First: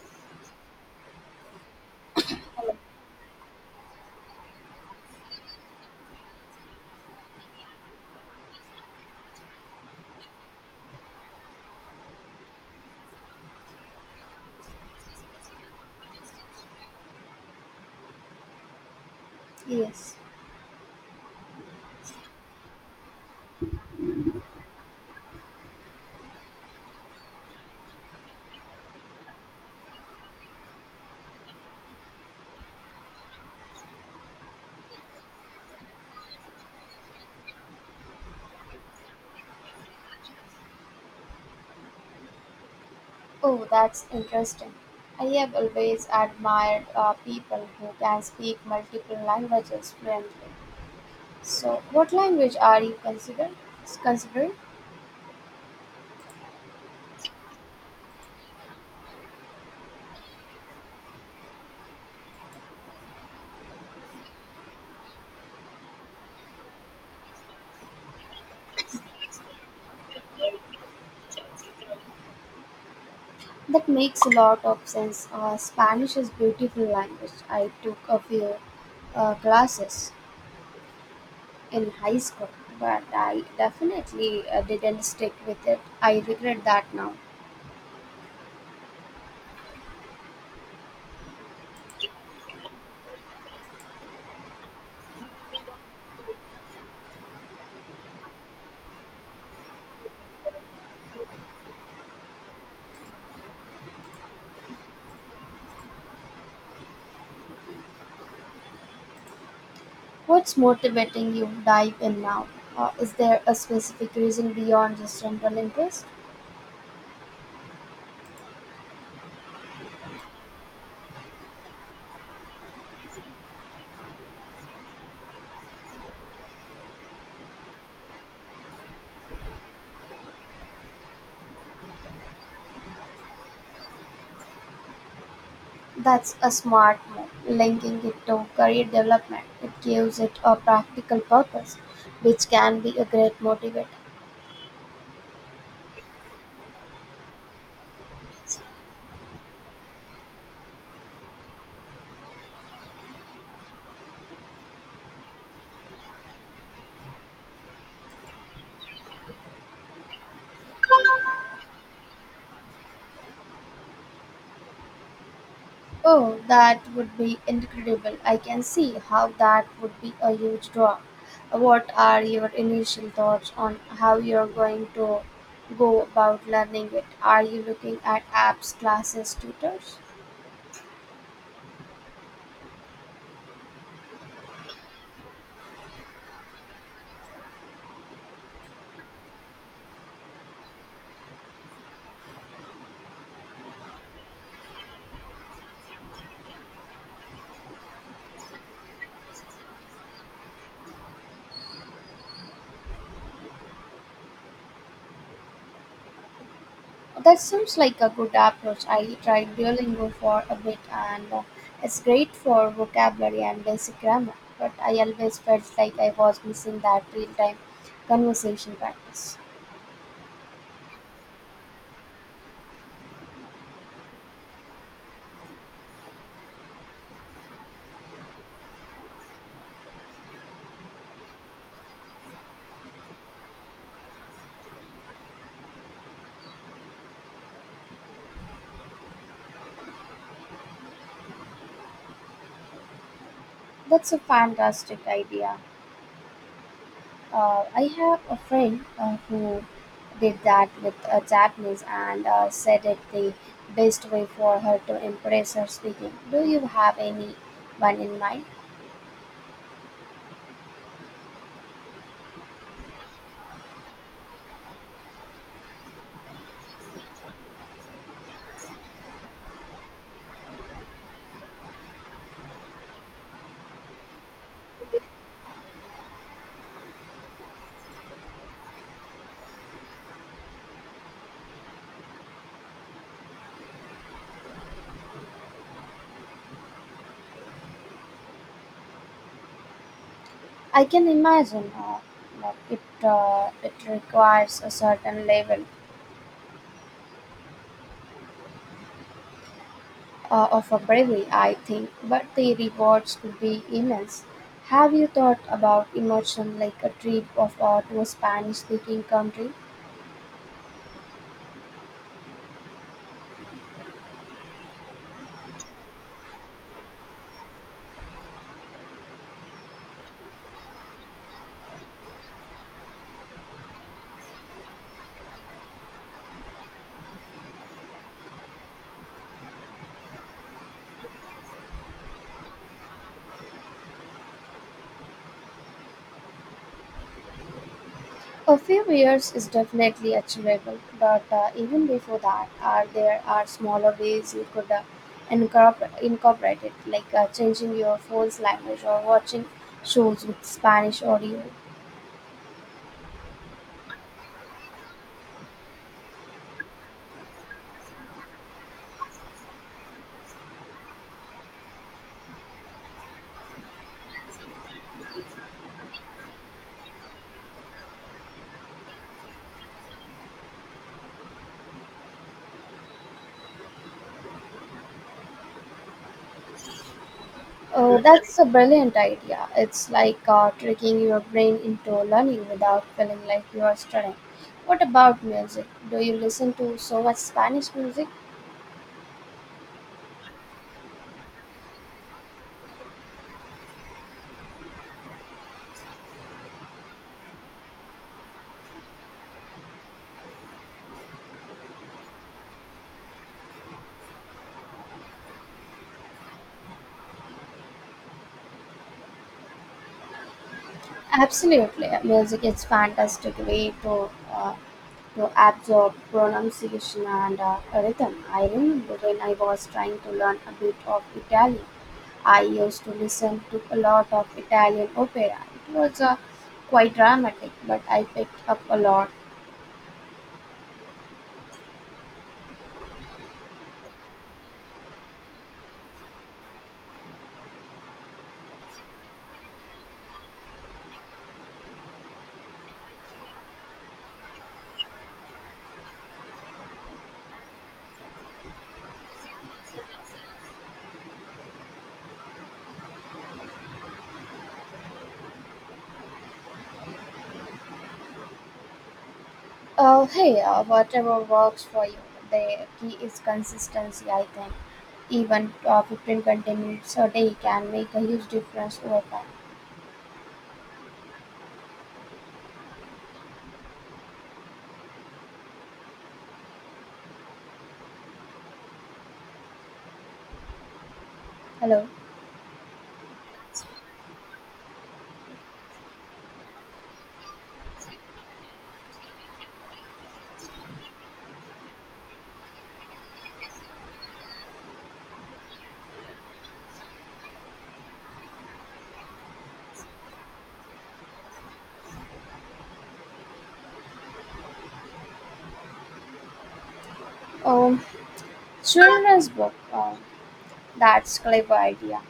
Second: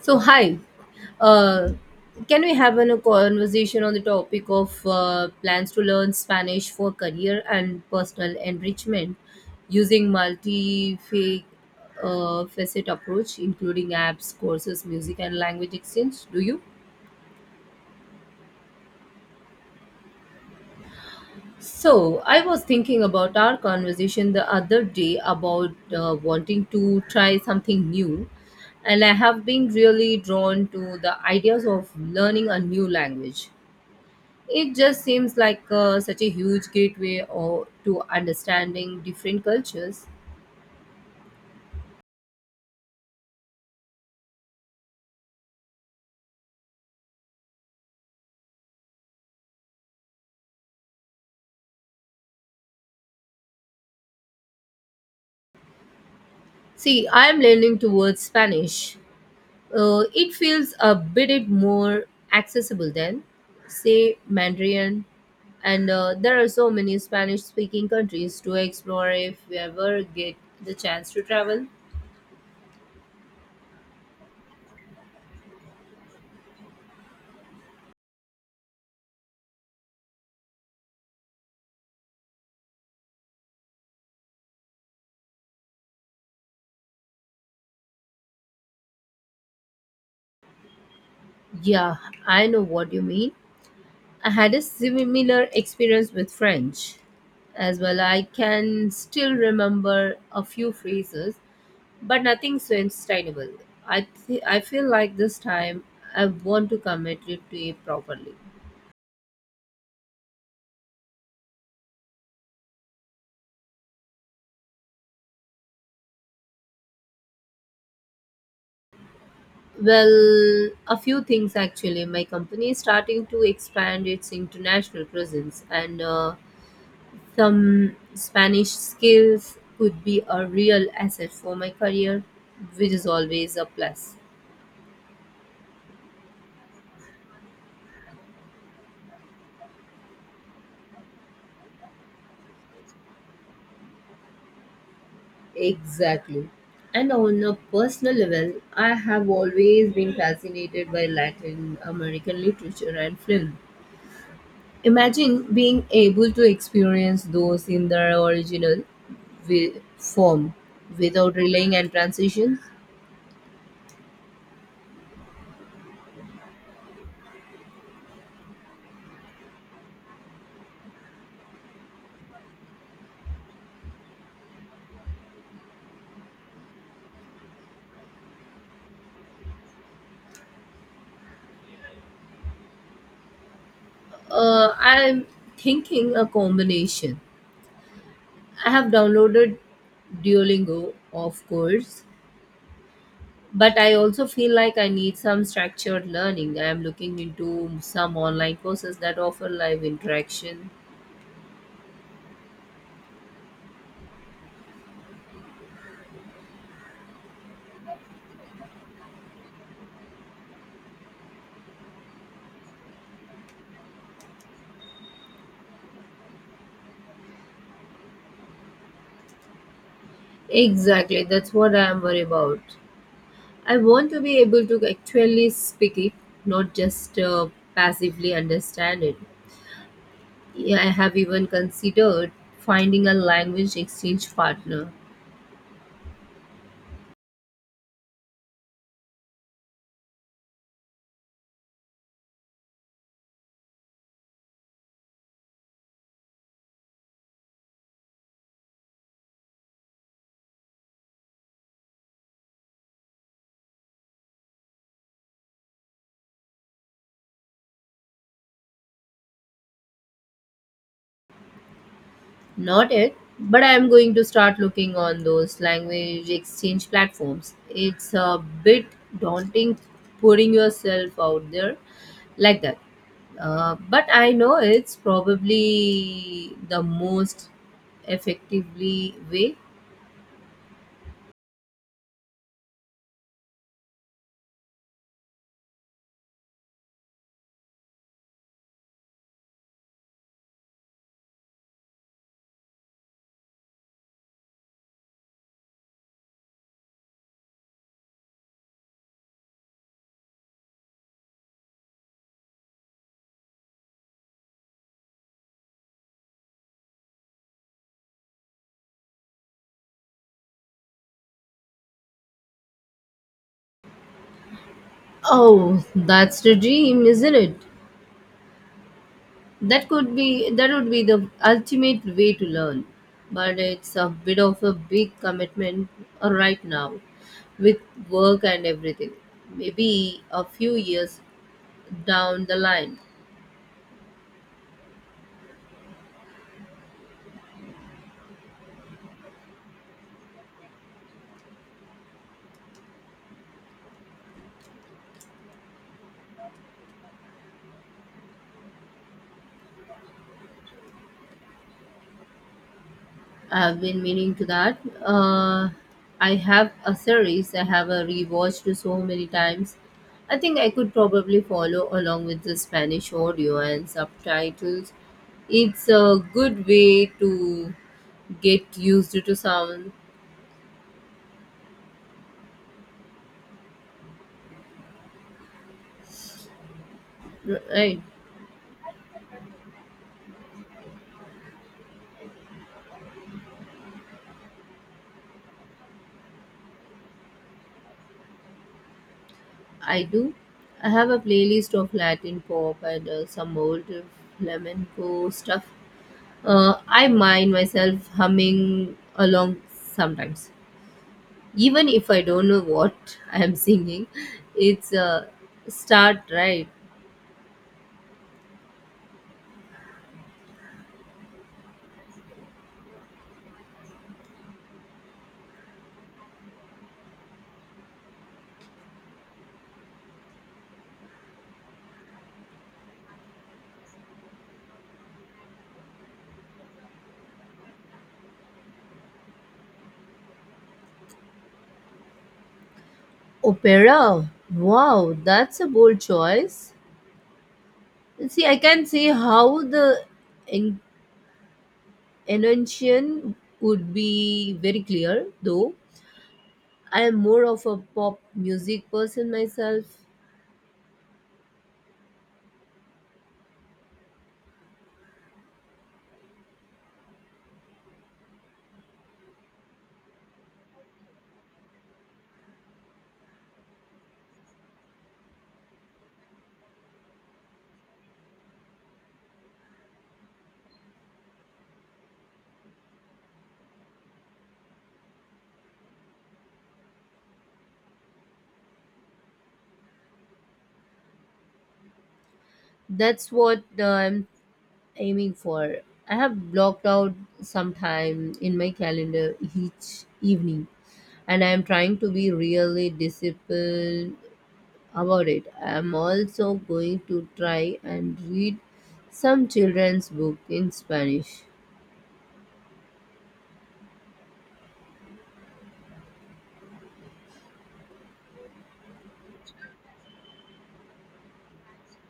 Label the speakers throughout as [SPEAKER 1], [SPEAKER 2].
[SPEAKER 1] So hi, uh, can we have a conversation on the topic of plans to learn Spanish for career and personal enrichment using multi facet approach, including apps, courses, music, and language exchange? Do you?
[SPEAKER 2] Yes.
[SPEAKER 1] So I was thinking about our conversation the other day about wanting to try something new, and I have been really drawn to the ideas of learning a new language. It just seems like such a huge gateway or to understanding different cultures.
[SPEAKER 2] Oh, that's interesting. I have always admired people who can speak multiple languages fluently. So, what language are you considered? Considering
[SPEAKER 1] See, I am leaning towards Spanish. It feels a bit more accessible than, say, Mandarin. And there are so many Spanish speaking countries to explore if we ever get the chance to travel.
[SPEAKER 2] That makes a lot of sense. Spanish is beautiful language. I took a few classes in high school, but I definitely didn't stick with it. I regret that now.
[SPEAKER 1] Yeah, I know what you mean. I had a similar experience with French as well. I can still remember a few phrases, but nothing so sustainable. I feel like this time I want to commit it to it properly.
[SPEAKER 2] What's motivating you dive in now? Is there a specific reason beyond just general interest?
[SPEAKER 1] Well, a few things actually. My company is starting to expand its international presence, and some Spanish skills could be a real asset for my career, which is always a plus.
[SPEAKER 2] That's a smart move, linking it to career development. It gives it a practical purpose, which can be a great motivator.
[SPEAKER 1] Exactly. And on a personal level, I have always been fascinated by Latin American literature and film. Imagine being able to experience those in their original form without relaying and transitions.
[SPEAKER 2] Oh, that would be incredible. I can see how that would be a huge draw. What are your initial thoughts on how you're going to go about learning it? Are you looking at apps, classes, tutors?
[SPEAKER 1] I'm thinking a combination. I have downloaded Duolingo, of course, but I also feel like I need some structured learning. I am looking into some online courses that offer live interaction.
[SPEAKER 2] That seems like a good approach. I tried Duolingo for a bit and it's great for vocabulary and basic grammar, but I always felt like I was missing that real time conversation practice.
[SPEAKER 1] Exactly, that's what I am worried about. I want to be able to actually speak it, not just passively understand it. Yeah, I have even considered finding a language exchange partner.
[SPEAKER 2] That's a fantastic idea. I have a friend who did that with Japanese and said it the best way for her to impress her speaking. Do you have anyone in mind?
[SPEAKER 1] Not yet, but I am going to start looking on those language exchange platforms. It's a bit daunting putting yourself out there like that. But I know it's probably the most effectively way.
[SPEAKER 2] I can imagine that it requires a certain level of a bravery, I think, but the rewards could be immense. Have you thought about immersion like a trip of to a Spanish-speaking country?
[SPEAKER 1] Oh, that's the dream, isn't it? That could be, that would be the ultimate way to learn, but it's a bit of a big commitment right now with work and everything. Maybe a few years down the line.
[SPEAKER 2] A few years is definitely achievable, but even before that, are there are smaller ways you could incorporate it, like changing your phone's language or watching shows with Spanish audio?
[SPEAKER 1] I've been meaning to that. uh, I have a series I have a rewatched so many times. I think I could probably follow along with the Spanish audio and subtitles. It's a good way to get used to sound.
[SPEAKER 2] Oh,
[SPEAKER 1] Right,
[SPEAKER 2] that's a brilliant idea. It's like tricking your brain into learning without feeling like you are studying. What about music? Do you listen to so much Spanish music?
[SPEAKER 1] I do. I have a playlist of Latin pop and some old flamenco stuff. I mind myself humming along sometimes, even if I don't know what I am singing. It's a start, right?
[SPEAKER 2] Absolutely. Music is fantastic way to absorb pronunciation and rhythm. I remember when I was trying to learn a bit of Italian, I used to listen to a lot of Italian opera. It was quite dramatic, but I picked up a lot.
[SPEAKER 1] Opera. Wow, that's a bold choice. See, I can see how the en- enunciation would be very clear, though. I am more of a pop music person myself.
[SPEAKER 2] Hey, whatever works for you. The key is consistency, I think. Even 15 20 minutes a day can make a huge difference over time. Hello.
[SPEAKER 1] That's what I'm aiming for. I have blocked out some time in my calendar each evening, and I am trying to be really disciplined about it. I am also going to try and read some children's book in Spanish.
[SPEAKER 2] Um, Children's book. That's clever idea.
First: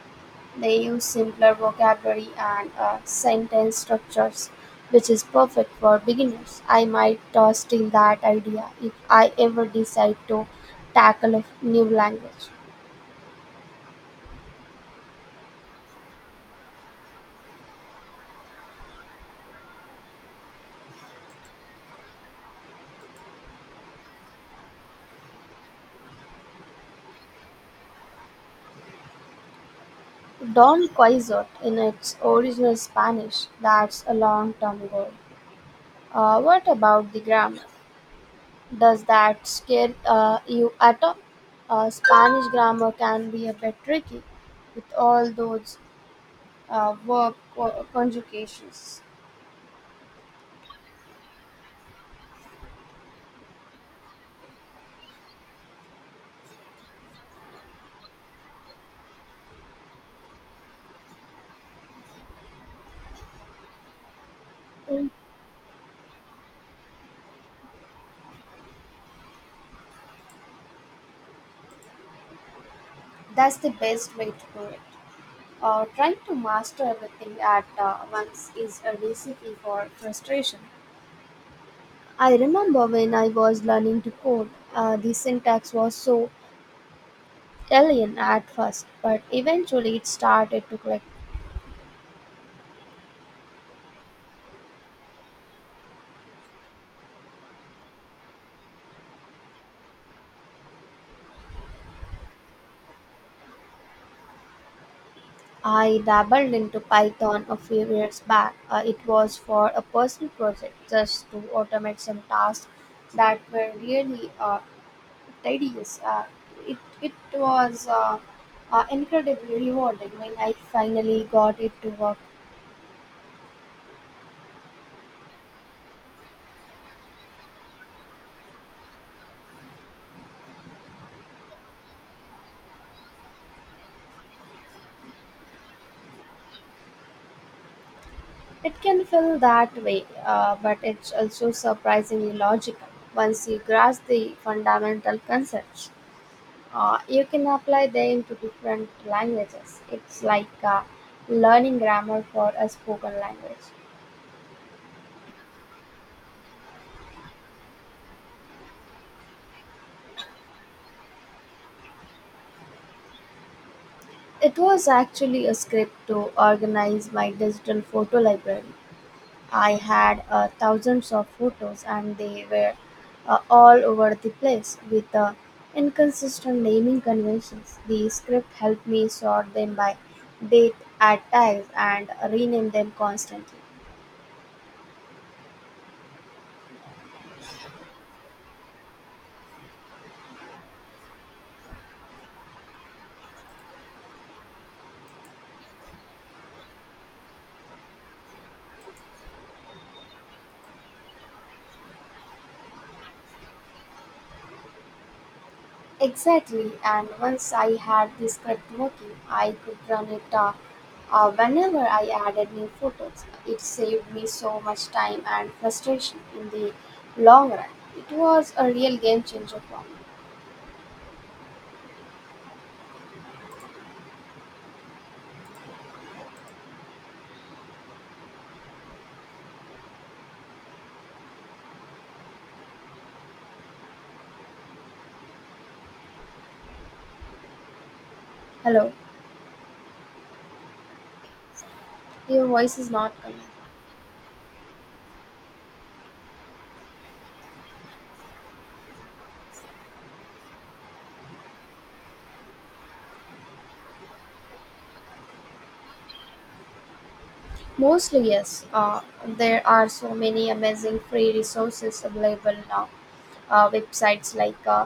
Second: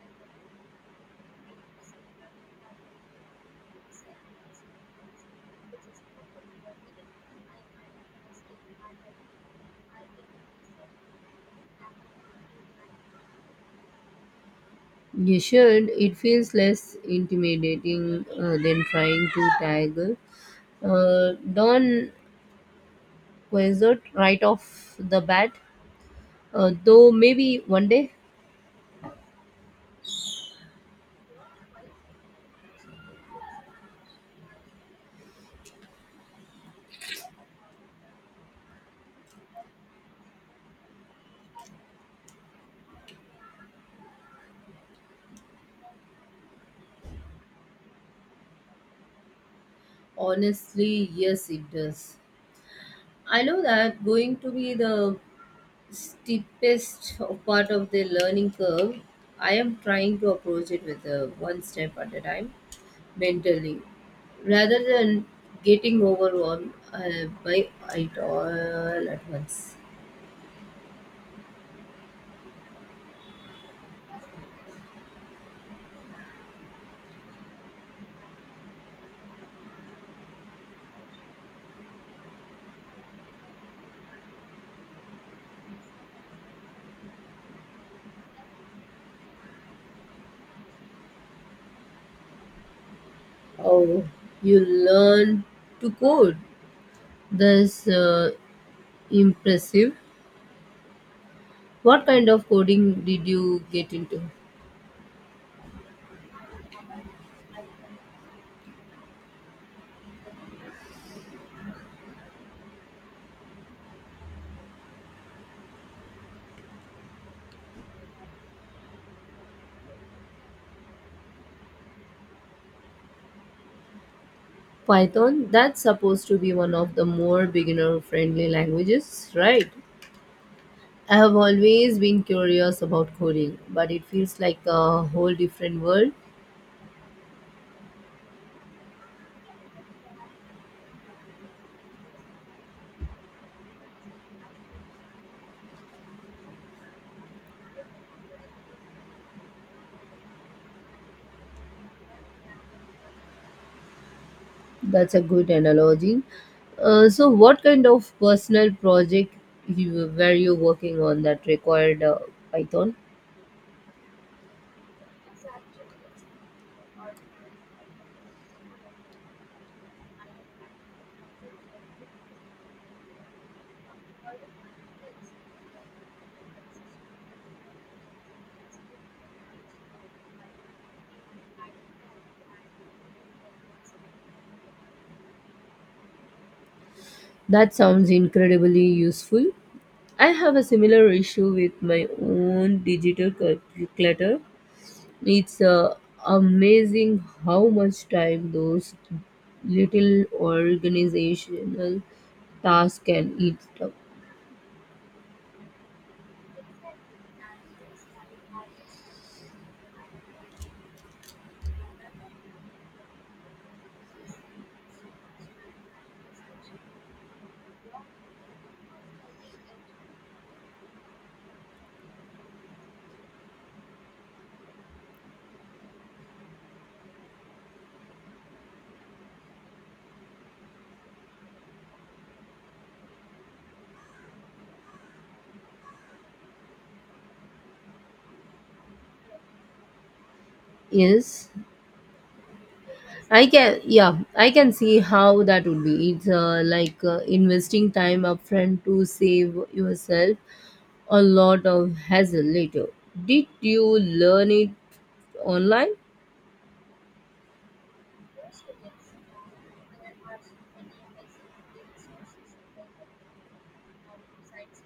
[SPEAKER 2] They use simpler vocabulary and sentence structures, which is perfect for beginners. I might steal that idea if I ever decide to tackle a new language.
[SPEAKER 1] You should. It feels less intimidating than trying to tackle Don wizard right off the bat, though maybe one day.
[SPEAKER 2] Don Quixote in its original Spanish, that's a long time ago. What about the grammar? Does that scare you at all? Spanish grammar can be a bit tricky with all those verb conjugations.
[SPEAKER 1] Honestly, yes, it does. I know that going to be the steepest part of the learning curve. I am trying to approach it with a one step at a time mentally rather
[SPEAKER 2] Mm.
[SPEAKER 1] than getting overwhelmed by it all at once.
[SPEAKER 2] That's the best way to do it. Trying to master everything at once is a recipe for frustration. I remember when I was learning to code, the syntax was so alien at first, but eventually it started to click.
[SPEAKER 1] Oh, you learn to code. That's impressive. What kind of coding did you get into?
[SPEAKER 2] I dabbled into Python a few years back. It was for a personal project just to automate some tasks that were really tedious. It was incredibly rewarding when I finally got it to work.
[SPEAKER 1] Python? That's supposed to be one of the more beginner friendly languages, right? I have always been curious about coding, but it feels like a whole different world.
[SPEAKER 2] It can feel that way, but it's also surprisingly logical once you grasp the fundamental concepts. You can apply them to different languages. It's like learning grammar for a spoken language.
[SPEAKER 1] That's a good analogy. So, what kind of personal project were you working on that required Python?
[SPEAKER 2] It was actually a script to organize my digital photo library. I had thousands of photos and they were all over the place with inconsistent naming conventions. The script helped me sort them by date at tags and rename them constantly.
[SPEAKER 1] That sounds incredibly useful. I have a similar issue with my own digital clutter. It's amazing how much time those little organizational tasks can eat up.
[SPEAKER 2] Exactly, and once I had the script working, I could run it whenever I added new photos. It saved me so much time and frustration in the long run. It was a real game changer for me. Hello,
[SPEAKER 1] Yes,
[SPEAKER 2] your voice is not coming.
[SPEAKER 1] I can. Yeah, I can see how that would be. It's like investing time upfront to save yourself a lot of hassle later. Did you learn it online?
[SPEAKER 2] Mostly, yes. There are so many amazing free resources available now. Websites like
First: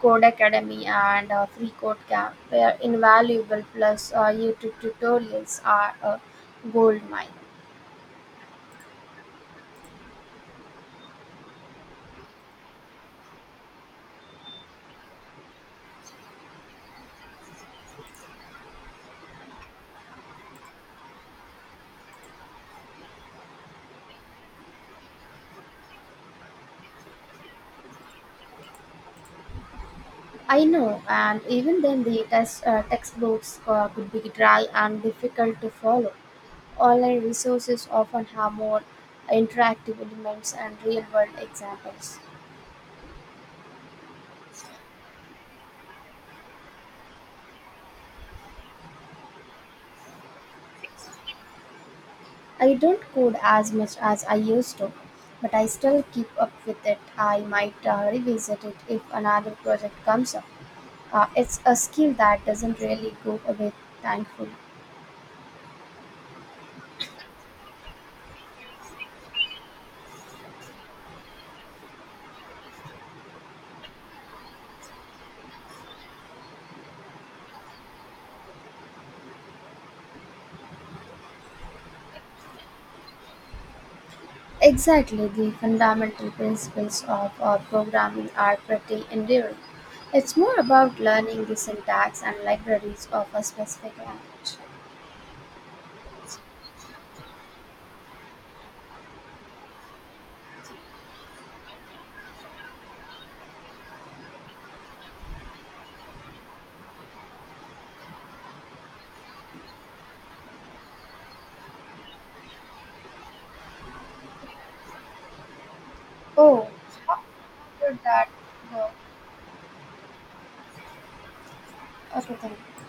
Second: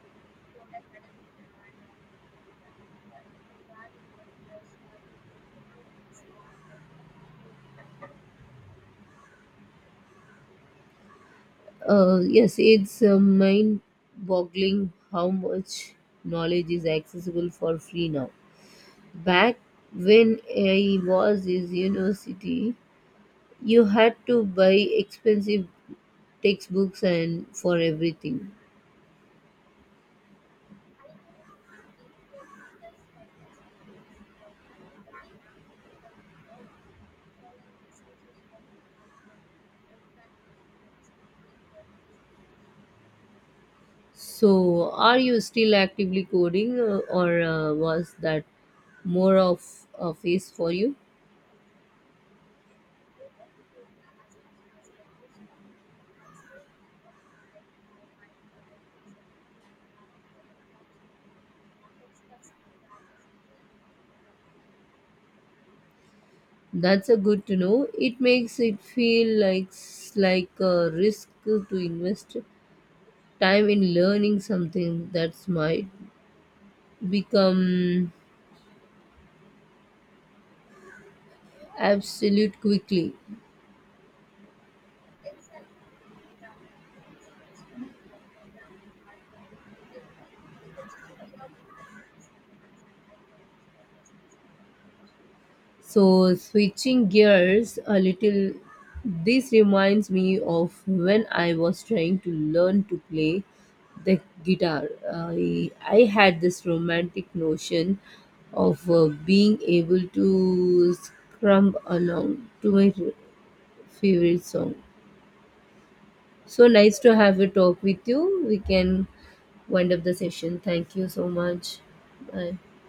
[SPEAKER 2] Code Academy and Free code Camp were invaluable, plus YouTube tutorials are a gold mine.
[SPEAKER 1] Yes, it's mind boggling how much knowledge is accessible for free now. Back when I was in university, you had to buy expensive textbooks and for everything.
[SPEAKER 2] I know, and even then, the textbooks could be dry and difficult to follow. Online resources often have more interactive elements and real world examples.
[SPEAKER 1] So, are you still actively coding, or was that more of a phase for you?
[SPEAKER 2] I don't code as much as I used to, but I still keep up with it. I might revisit it if another project comes up. It's a skill that doesn't really go away, thankfully.
[SPEAKER 1] That's a good to know. It makes it feel like like a risk to invest time in learning something that might become absolute quickly.
[SPEAKER 2] Exactly, the fundamental principles of programming are pretty enduring. It's more about learning the syntax and libraries of a specific language.
[SPEAKER 1] So, switching gears a little, this reminds me of when I was trying to learn to play the guitar. I had this romantic notion of being able to strum along to my favorite song. So
[SPEAKER 2] Oh,
[SPEAKER 1] nice to
[SPEAKER 2] how
[SPEAKER 1] have a talk
[SPEAKER 2] would
[SPEAKER 1] with
[SPEAKER 2] that
[SPEAKER 1] you. We
[SPEAKER 2] go?
[SPEAKER 1] can wind up the session. Thank you so much.
[SPEAKER 2] Okay, thank
[SPEAKER 1] Bye.
[SPEAKER 2] you.